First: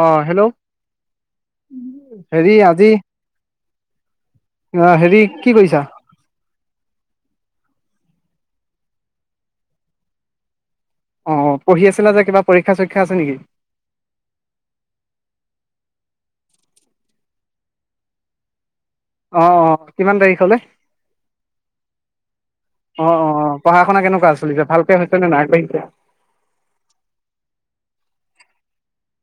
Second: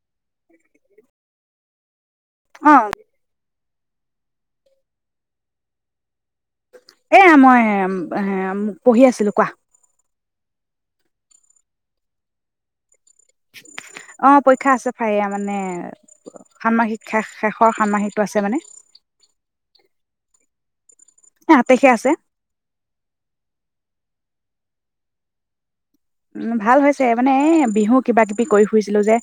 অ hello হেৰি অ আজি অ হেৰি কি কৰিছা? এয়া মই হেম হেম পঢ়ি আছিলো কোৱা, অ পঢ়ি আছিলা যে কিবা পৰীক্ষা চা অ পৰীক্ষা আছে ফাইয়া মানে ষান্মাহিক শেষ শেষৰ ষান্মাহিকটো আছে মানে অ অ কিমান তাৰিখলে এ সাত তাৰিখে আছে অ অ পঢ়া শুনা কেনেকুৱা? চলিছে ভালকে হৈছে নে নাইিছে উম ভাল হৈছে মানে এ বিহু কিবা কিবি কৰি ফুৰিছিলো যে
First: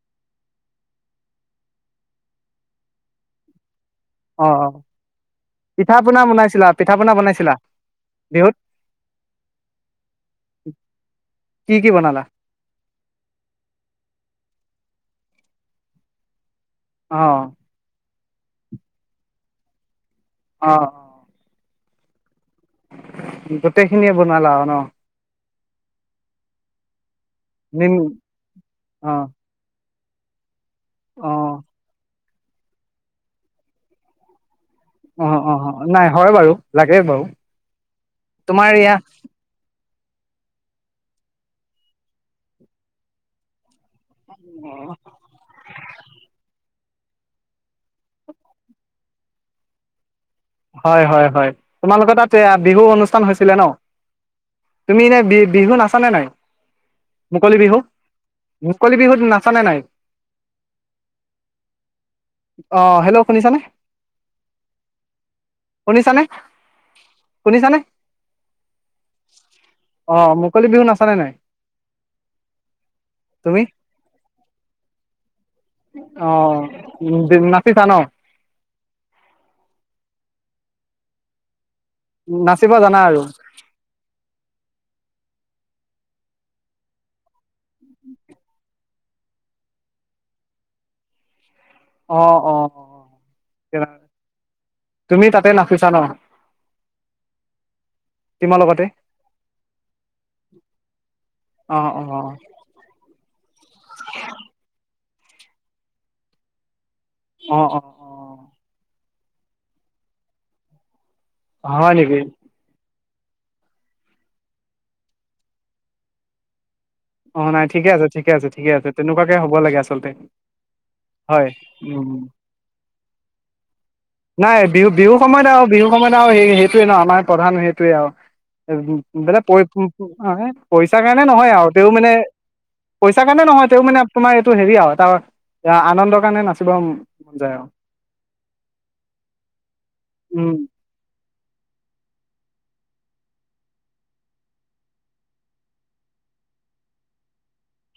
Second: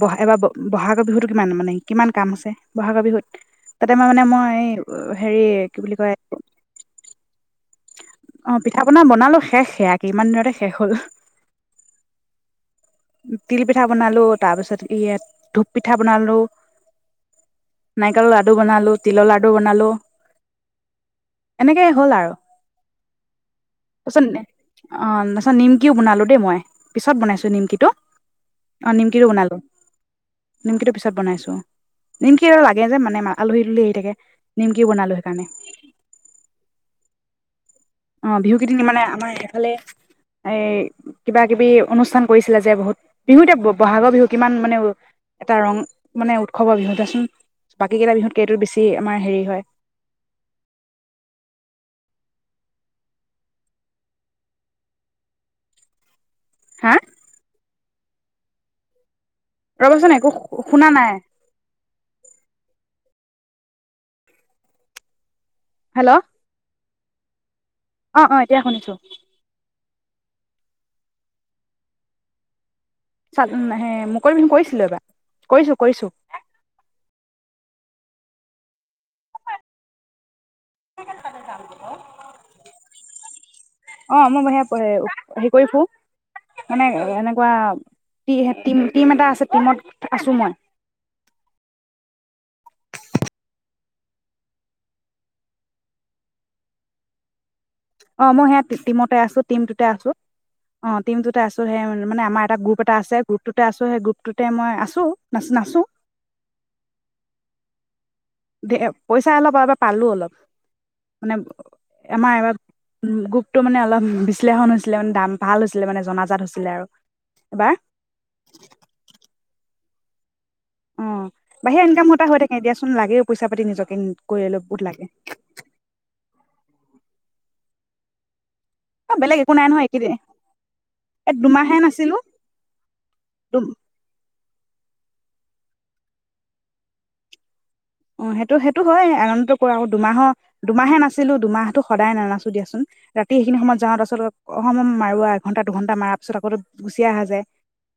ব এইবাৰ বহাগৰ বিহুতো কিমান মানে কিমান কাম আছে বহাগৰ বিহুত তাতে মই মানে অ মই অ হেৰি কি বুলি পিঠা কয় পনা বনাইছিলা পিঠা পনা বনাইছিলা অ বিহুত পিঠা পনা বনালো শেষ সেয়া কিমান দিনতে শেষ হল কি কি বনালা তিল পিঠা বনালো তাৰ পিছত ইয়াত ধূপ পিঠা বনালো তাত অ নাৰিকলৰ লাডু বনালো তিলৰ লাডু বনালো নাই অ অ এনেকেই হ'ল আৰু এ গোটেইখিনিয়ে বনালা আৰু ন অ তাৰপিছত নিমকিও বনালো দেই মই পিছত বনাইছো নিমকি টো নিম অ নিমকি টো বনালোঁ নিমকিটো পিছত অ বনাইছো নিমকি আৰু লাগে যে মানে আলহী দুলহী আহি থাকে নিমকিও বনালো অ সেইকাৰণে অ নাই হয় বাৰু লাগে বাৰু অ বিহু তোমাৰ কেইদিন এয়া মানে আমাৰ এফালে এ কিবা কিবি অনুষ্ঠান কৰিছিলে যে বহুত বিহুতে বহাগৰ বিহুত কিমান মানে এটা ৰং মানে উৎসৱৰবিহুত চোন বাকী কেইটা বিহুতকে এইটো বেছি আমাৰ হেৰি হয় হয় হয় হয় তোমালোকৰ তাত এ বিহু অনুষ্ঠান হৈছিলে ন তুমি এনে বি বিহু নাচানে নাই হা মুকলি বিহু মোকলি বিহুত ন ৰবাচোন একো শুনা নাই অ হেল্ল' শুনিছানে হেল্ল' শুনিছা নে শুনিছানে অ অ এতিয়া শুনিছো অ মুকলি বিহু নাচানে নাই তুমি মুকলি বিহুকৰিছিলো এবাৰ কৰিছো কৰিছো অ ন ছা ন [unintelligible] নাচিব জানা আৰু অ মই সেয়া হেৰি কৰি ফো মানে এনেকুৱা টিম এটা আছে টিমত আছো মই অ অ অ তুমি তাতে নাচিছা ন অ মই টিমৰ সেয়া লগতে টিমতে আছো টিমটোতে আছো অ টিমটোতে আছো অ সেই অ মানে আমাৰ এটা গ্ৰুপ এটা আছে গ্ৰুপটোতে আছো সেই গ্ৰুপটোতে মই আছো নাচ নাচো অ অ পইচা অলপ পালো অলপ মানে অ হয় নেকি আমাৰ এবাৰ উ গ্ৰুপটো মানে অলপ বিশ্লেষণ হৈছিলে মানে দাম ভাল হৈছিলে মানে জনাজাত হৈছিলে আৰু অ নাই এবাৰ ঠিকে আছে ঠিকে আছে ঠিক আছে তেনেুৱাকে হ'ব ক'ব লাগে আচলতে অ হয় বাহিৰা উ ইনকাম এটা হৈ থাকে দিয়াচোন লাগেও পইচা পাতি নিজকে নাই কৰিলে বহুত বিহু লাগে বিহু সময়ত আৰু বিহু সময়ত আৰু স সেইটোয়ে ন আমাৰ প্ৰধান সেইটো ত আহ অ বেলেগ বোলে প একো নাই নহয় এইকেইদিন পইচা কাৰণে এই নহয় আৰু দুমাহে নাছিলো পইচা কাৰে নহয় মানে হেৰি এইটো হেৰি আৰু এটা আনন্দৰ কাৰণে নাচিব মন যায় আৰু অ সেইটো সেইটো হয় আনিত কৰো আৰু দুমাহৰ উম দুমাহে নাছিলো দুমাহো সদায় নানাচো দিয়াচোন ৰাতি সেইখিনি সময়ত যাওঁতে আচলতে মাৰোৱাা এঘণ্টা দুঘণ্টা মাৰ পিছত আকৌ গুচি অ আহা যায়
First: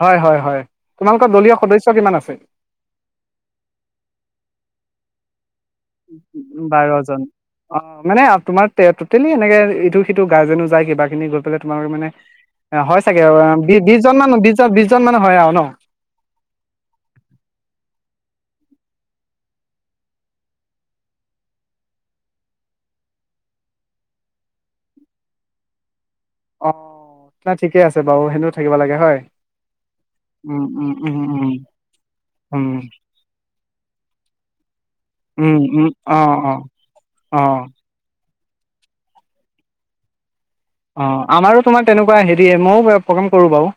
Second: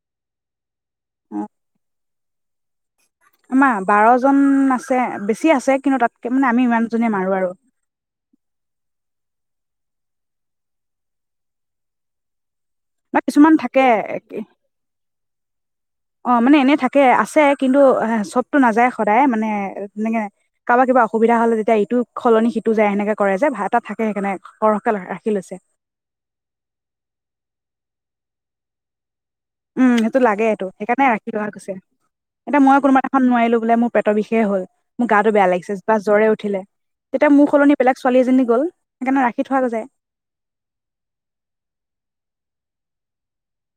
হয় হয় হয় তোমালোকৰ দলীয় সদস্য় কিমান আছে আমা বাৰ জন আছে বেছি আছে কিন্তু তাতকে মানে আমি ইমানজনে বাৰজন মাৰো আৰু অ মানে তোমাৰ তে টেলি এনেকে ইটো সিটো গাৰ্জেনো যায় কিবা খিনি গৈ পেলাই তোমালোকে মানে অ হয় বা কিছুমান চাগে থাকে বিশজন মানু বিশজন বিশজন মানুহ হয় আৰু ন অ মানে এনে থাকে আছে কিন্তু চবতটো নাযায় সদায় মানে এনেকে কাৰোবা কিবা অসুবিধা হলে যেতিয়া ইটো সলনি সিটো যায় সেনেকে কৰে যে এটা থাকে সেইকাৰণে সৰহকে ৰাখি লৈছে অ ন ঠিকেই আছে বাৰু সেও থাকিব লাগে হয় উম সেইটো লাগে উম এইটো উম সেইকাৰণে উম ৰাখি থোৱা উম গৈছে এতিয়া উম ময়ো কোনোবা এখন নোৱাৰিলো বোলে মোৰ পেটৰ বিষ হল মোৰ গাটো বেয়া উম লাগিছে উম বা অ জ্বৰে অ উঠিলে তেতিয়া অ মোৰ সলনি বেলেগ ছোৱালী এজনী গল সেইকাৰণে ৰাখি থোৱা গজায় অঁ আমাৰো তোমাৰ তেনেকুৱা হেৰি ময়ো প্ৰগ্ৰেম কৰোঁ বাৰু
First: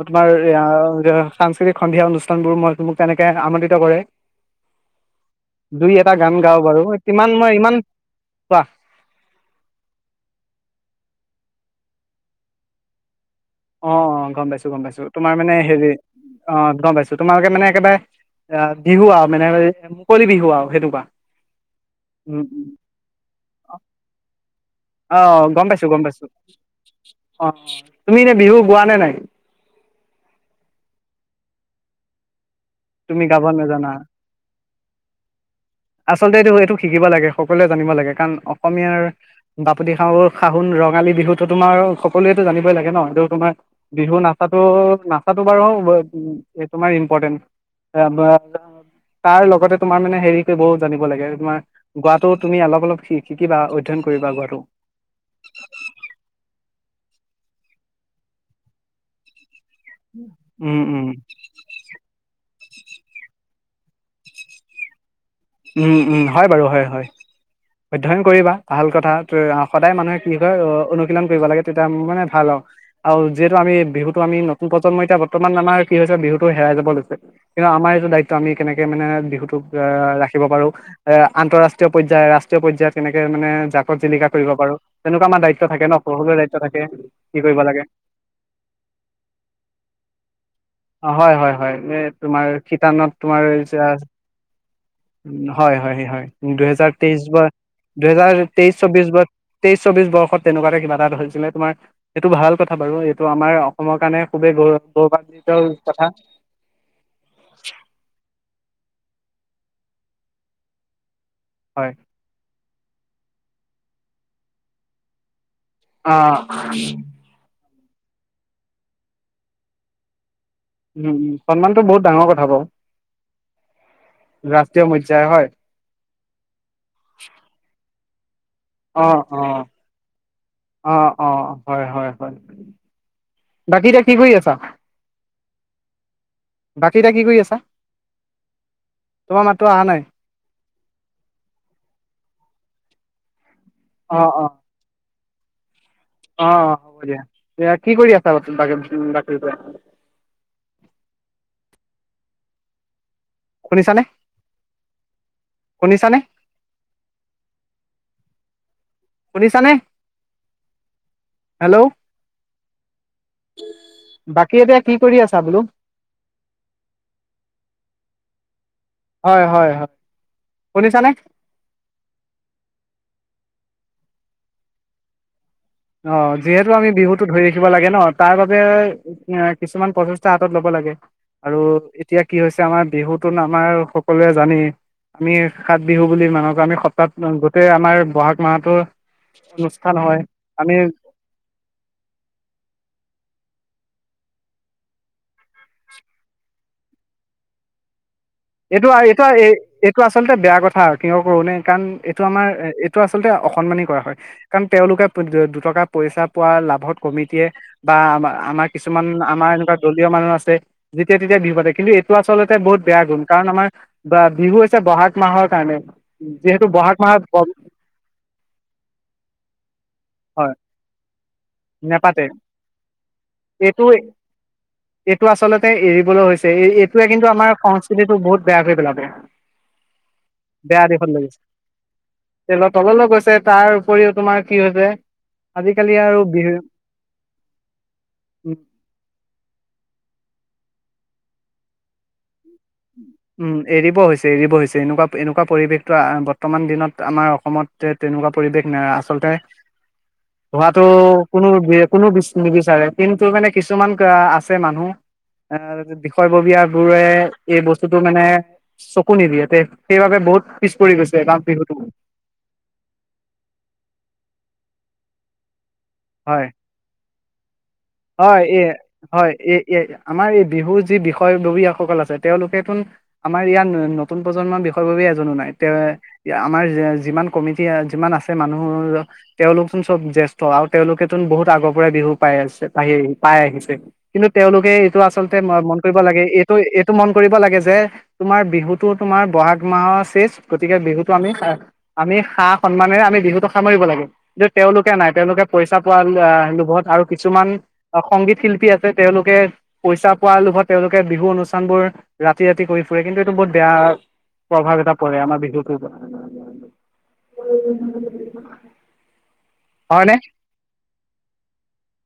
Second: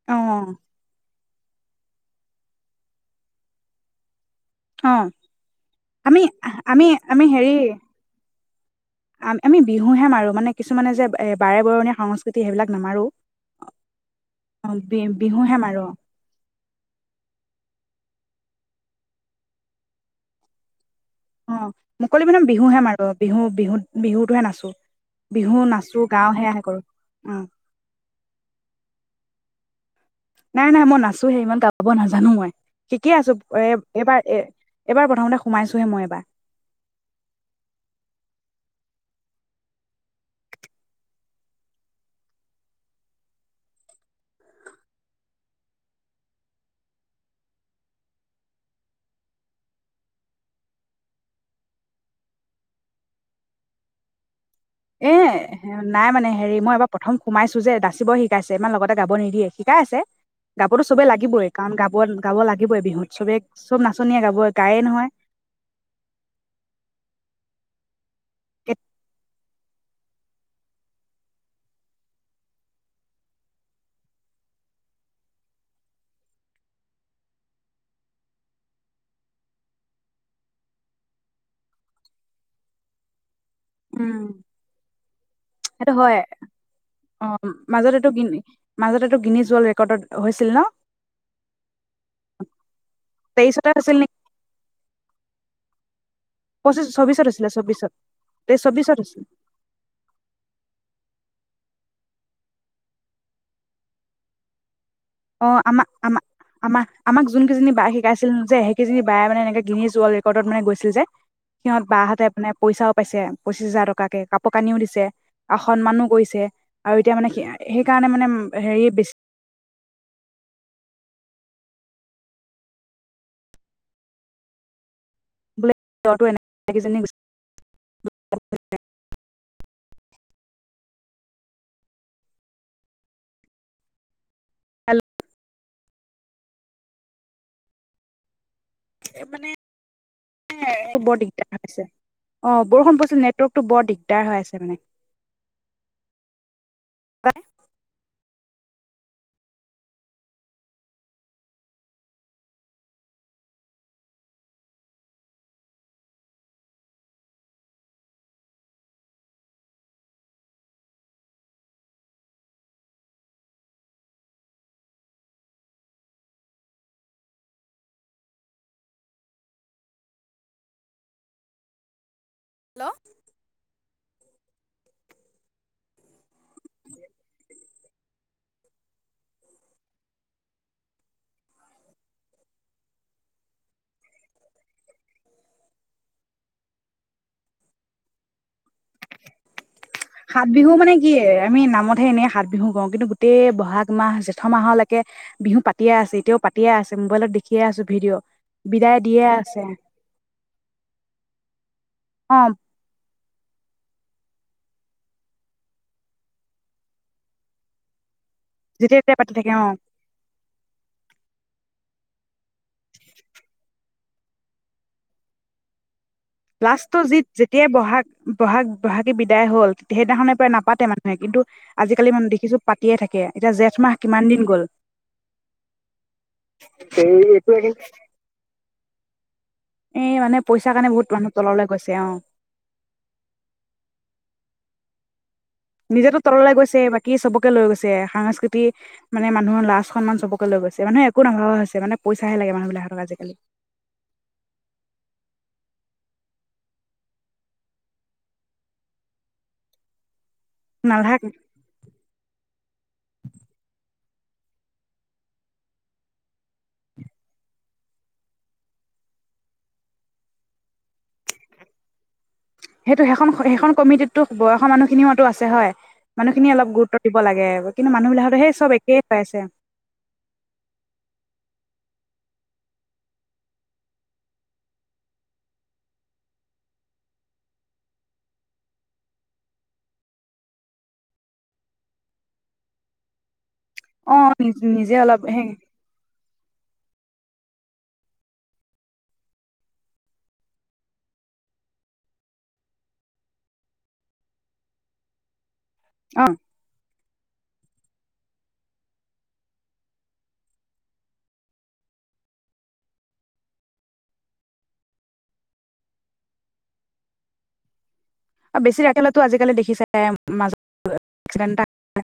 ম অ তোমাৰ সাংস্কৃতিক সন্ধিয়া অনুষ্ঠানবোৰ মই মোক তেনেকে আমন্ত্ৰিত কৰে অ দুই এটা আমি গান গাও বাৰু আমি ইতিমান মই ইমান কোৱা আ আমি বিহুহে মাৰো মানে কিছুমানে যে এ বাৰে বৰণীয়া সংস্কৃতি সেইবিলাক নামাৰো অ অ গম পাইছো গম বি পাইছো তোমাৰ মানে বিহুহে মাৰো হেৰি অ গম পাইছো তোমালোকে মানে একেবাৰে অ বিহু আও মানে মুকলি বিহু আও সনেকুৱা [unintelligible] অ মুকলি মানে বিহুহে মাৰো বিহু বিহু বিহুতটোহে নাচো অ গম পাইছো গম পাইছো গাও সেয়াহে কৰো অ তুমি এনে বিহু গোৱা নে নাই? নাই নাই মই নাচোহে ইমান গা -ব নাজানো মই শিকি তুমি আছো গাব এ নাজানা এইবাৰ এ এবাৰ প্ৰথমতে সোমাইছোহে মই এবাৰ আচলতে এইটো এইটো শিকিব লাগে সকলোৱে জানিব লাগে কাৰণ অ অসমীয়াৰ বাপতি সাহ সাহোন ৰঙালী বিহুতো তোমাৰ সকলোৱেতো জানিবই লাগে ন এই তোমাৰ বিহু নাচাটো নাচাটো বাৰু তোমাৰ ইম্পৰ্টেণ্ট তাৰ লগতে তোমাৰ মানে হেৰি বহু জানিব লাগে তোমাৰ গোৱাটো তুমি অলপ অলপ শি শিকিবা অধ্যয়ন কৰিবা গোৱাটো এ নাই মানে হেৰি মই এবাৰ প্ৰথম সোমাইছো যে দাচিব শিকাইছে ইমান লগতে গাব নিদিয়ে শি- কাই আছে উম গাবতো উম চবে লাগিবই কাৰণ গাব গাব লাগে লাগিবই বিহুত চবে চব নাচনীয়ে গাবই গায়ে নহয় উম উম হয় বাৰু হয় হয় অধ্যয়ন কৰিবা ভাল কথাটোৱে আ- সদায় মানুহে কি হয় অনুশীলন কৰিব লাগে তেতিয়া মানে ভাল আৰু আৰু যিহেতু আমি বিহুটো আমি নতুন প্ৰজন্মই এতিয়া বৰ্তমান আমাৰ কি হৈছে বিহুটো হেৰাই যাব লৈছে কিন্তু আমাৰ এইটো দায়িত্ব আমি কেনেকে মানে বিহুটোক ৰাখি ৰব পাৰো এ আন্তঃৰাষ্ট্ৰীয় পৰ্যায় ৰাষ্ট্ৰীয় পৰ্যায়ত কেনেকে মানে জাকত উম জিলিকা কৰিব পাৰো তেনেকুৱা আমাৰ দায়িত্ব থাকে সেইটো ন হয় সকলোৰে দায়িত্ব থাকে অ কি কৰিব লাগে মাজত এইটো মাজত এইটো গ্ৰিনিছ ৱৰ্ল্ড ৰেকৰ্ডত হৈছিল ন অ হয় হয় হয় এই তোমাৰ শিতানত তোমাৰ তেইশতে হৈছিল যাজ নেকি উ হয় হয় হয় পঁচিছ দুহেজাৰ তেইশ চৌবিশত বৰ হৈছিলে চৌবিশত দুহেজাৰ তেইছ তেইশ চৌবিশত চৌবিশ হৈছিল বৰ তেইশ চৌবিশ বৰ্ষত তেনেকুৱাতে কিবা এটা হৈছিল এনে তোমাৰ সেইটো ভাল কথা বাৰু এইটো আমাৰ অসমৰ কাৰণে খুবেই গৌৰৱ অ গৌৰৱান্বিত আমাক কথা আমাক আমাক যোন কেইজনী বাই শিকাইছিল যে সেইজনি বাই মানে এনেকে গ্ৰিণিছ ৱৰ্ল্ড ৰেকৰ্ডত মানে গৈছিল যে সিহঁত হয় বাহতে মানে পইচাও পাইছে পঁচিশ হাজাৰ টকাকে কাপোৰ কানিও দিছে আ সন্মানো অ কৰিছে আৰু এতিয়া মানে সি- সেইকাৰণে মানে হেৰিয়ে বেছি উম উম সন্মানটো বহুত ডাঙৰ কথা বাৰু ৰাষ্ট্ৰীয় মধ্য- বলে [unintelligible] এনে কিজনীয়ে গৈছিল অ অ অ অ অ হয় হয় হয় বাকী এতিয়া কি কৰি আছা? হেল্ল' বাকী এতিয়া কি কৰি আছা? তোমাৰ মানে মাতটো অহা নাই বৰ দিগদাৰ হৈছে অ বৰষুণ পৰিছিল নেতৱৰ্ক টো বৰ অ দিগদাৰ হৈ অ আছে মানে অ হ'ব দিয়া এতিয়া কি কৰি আছ বাগে দে শুনিছানে শুনিছানে শুনিছানে হেল্ল' বাকী এতিয়া কি কৰি আছা বোলো হয় হয় হয় শুনিছানে হেল্ল' অ যিহেতু আমি বিহুতটো ধৰি ৰাখিব লাগে ন তাৰ বাবে এ কিছুমান প্ৰচেষ্টা হাতত লব লাগে আৰু এতিয়া কি হৈছে আমাৰ বিহুটো আমাৰ সকলোৱে জানেই আমি সাত বিহু বুলি মানুহক আমি সপ্তাহত গোটেই আমাৰ বহাগ মাহটোৰ ভাল ন হয় সাত বিহু মানে কি আমি নামতহে এনেই সাত বিহু কওঁ কিন্তু গোটেই বহাগ মাহ জেঠ মাহলৈকে বিহু পাতিয়ে আছে এতিয়াও পাতিয়ে আছে মোবাইলত দেখিয়ে আছো ভিডিঅ' এইটো বিদায় দিয়ে এইটো এ আছে এইটো আচলতে বেয়া কথা কিয় কৰোনেে কাৰণ এইটো অ আমাৰ এ এইটো আচ আচলতে অসন্মানি কৰা হয় কাৰণ তেওঁলোকে দুটকা পইচা পোৱা লাভত কমিটিয়ে বা আমাৰ আমাৰ যেতিয়া কিছুমান তেতিয়া পাতি আমাৰ থাকে অ এনেকুৱা দলীয় মানুহ আছে যেতিয়া তেতিয়া বিহু পাতে কিন্তু আচলতে বহুত বেয়া গুণ। বা বিহু হৈছে বহাগ মাহৰ কাৰণে। যিহেতু লাষ্টত বহাগ যি মাহত যেতিয়াই বহাগ বহাগ বহাগী বিদায় হ'ল। সেইদিনাখনৰ পৰা হয় নাপাতে মানুহে কিন্তু আজি কালি নেপাতে মানে দেখিছো পাতিয়ে থাকে। এতিয়া জেঠ এইটো মাহ কিমান দিন গ'ল। এইটো আচলতে এৰিবলৈ হৈছে এই এইটোৱে কিন্তু আমাৰ সংস্কৃতিটো বহুত বেয়া কৰি পেলাব এ মানে পইছা কাৰণে বহুত মানুহ তললৈ গৈছে অ তললৈও গৈছে তাৰ উপৰিও তোমাৰ কি হৈছে, আজিকালি নিজেতো আৰু তললে বিহু গৈছে বাকী চবকে লৈ গৈছে। উম সাংস্কৃতি মান মানে মানুহৰ লাজ- সন্মান চবকে লৈ গৈছে। মানুহে একো নভবা হৈছে মানে পইছাহে লাগে মানুহবিলাকক। উম এৰিব হৈছে এৰিব হৈছে, এনেকুৱা এনেকুৱা পৰিৱেশটো বৰ্তমান দিনত আমাৰ অসমত তেনেকুৱা পৰিৱেশ না আচলতে। হোৱাতো নালাগ কোনো নিদিষ্ট কিন্তু মানে কিছুমান আছে মানুহ ম, অ বিষয়ববীয় বোৰে এই বস্তু বস্তুটো মানে চকু নিদিয়ে, সেইবাবে বহুত পিছ পৰি গৈছে বিহুতটো। সেইটো সেইখন সেইখন কমিটিতো বয়সৰ মানুহখিনিওটো আছে হয়। হয় মানুহখিনি অলপ গুৰুত্ব দিব লাগে। কিন্তু মানুহ বিলাকতো হয় সেই এ, চব একেই হৈ হয় আছে এ এ আমাৰ এই বিহুৰ যি বিষয়ববীয়া। সকল আছে, তেওঁলোকৰচোন আমাৰ ইয়াৰ নতুন প্ৰজন্মৰ বিষয়ববীয়া এজনো নাই। তে আমাৰ যিমান কমিটি যিমান আছে মানুহৰ তেওঁলোকচোন চব জ্যেষ্ঠ আৰু তেওঁলোকেচোন বহুত আগৰ পৰাই বিহু পাই আছে। পাই আহিছে। অ কিন্তু তেওঁলোকে নিজে এইটো অলপ আচলতে সেই মন কৰিব লাগে, এই তৌ এইটো মন কৰিব লাগে যে, তোমাৰ বিহুতো তোমাৰ বহাগ মাহৰ শেষ। গতিকে বিহুতো আমি আমি সা-সন্মানেৰে আমি বিহুতটো সামৰিব লাগে, কিন্তু তেওঁলোকে নাই। তেওঁলোকে পইচা পোৱা অ লোভত আৰু কিছুমান সংগীত শিল্পী আছে, তেওঁলোকে পইচা পোৱাৰ লোভত, তেওঁলোকে বিহু অনুষ্ঠান বোৰ ৰাতি-ৰাতি কৰি ফুৰে। কিন্তু এইটো বহুত বেয়া প্ৰভাৱ এটা পৰে আমাৰ বিহুটোৰ ওপৰত। বেছি [unintelligible] আজিকালি দেখিছে হয়নে মাজত এক্সিডেণ্ট এটা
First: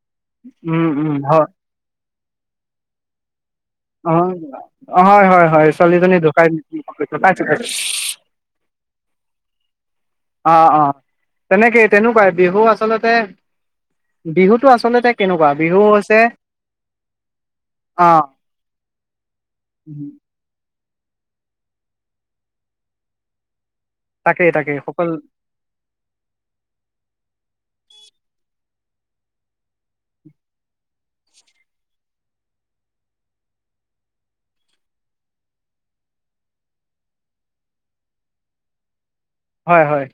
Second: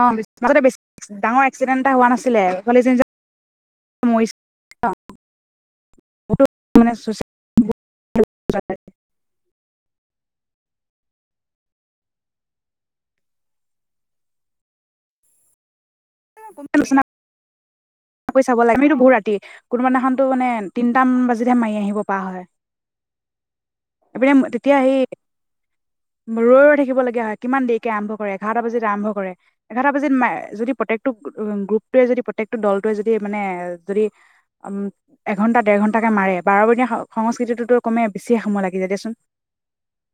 অ', মাজতে বেছি উম উম ডাঙৰ হয় এক্সিডেণ্ট এটা হোৱা নাছিলেনে? হৈছিলে। ছোৱালীজনী যে মৰিছে অ', হয়, হয়। হয়। ছোৱালীজনী বহুতো মানে ঢুকাইছিলে। অ', অ'। তেনেকেই, তেনেকুৱাই বিহু আচলতে, বিহুতো আচলতে কেনেকুৱা বিহু হৈছে [unintelligible] অ কৰি চাব লাগে। আমিতো বহু ৰাতি কোনোবাদিনাখনটো মানে তিনিটামান বাজিলে হে মাৰি আহিব পৰা হয়। এপিনে তাকেই তেতিয়া তাকেই সেই সকল ৰৈ-ৰৈ থাকিব লগীয়া হয়, কিমান দেৰিকে আৰম্ভ কৰে এঘাৰটা বজিত আৰম্ভ কৰে, এঘাৰতা বাজিত মাৰে, যদি প্ৰত্যেকটো উম গ্ৰূপটোৱে যদি প্ৰত্যেকটো দল যদি মানে যদি উম এঘন্টা দেৰ ঘন্টাকে মাৰে বাৰবনিয়া সংস্কৃতিটোতো কমে বেছিয়ে সময় লাগি যায় দেচোন। হয়, হয়।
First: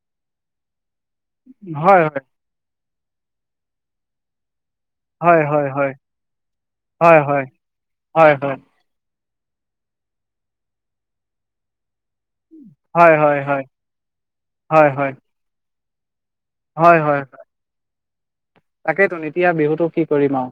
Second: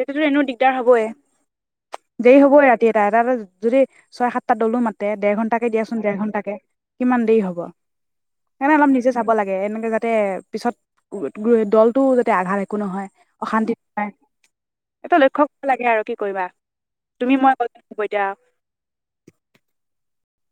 সেইটোতো এনেো দিগদাৰ হবই। হয়! হয়! [unintelligible] যদি ছয় সাত এটা দলো মাতে দেৰ হয় ঘণ্টাকে হয় হয় দিয়াচোন দেৰ ঘণ্টা তাকেই, হয় কিমান হয় দেৰি হয় হ'ব হয় হয় সেইকাৰণে অলপ নিজে চাব লাগে এনেকে যাতে পিছত দল টো যাতে আঘাত একো নহয় হয় হয় হয় অশান্তি নয় হয় হয় এইটো লক্ষ্য কৰিব লাগে আৰু। কি কৰিবা হয় হয় তুমি মই ক ব এতিয়া তাকেইতোন এতিয়া বিহুটো কি কৰিম আৰু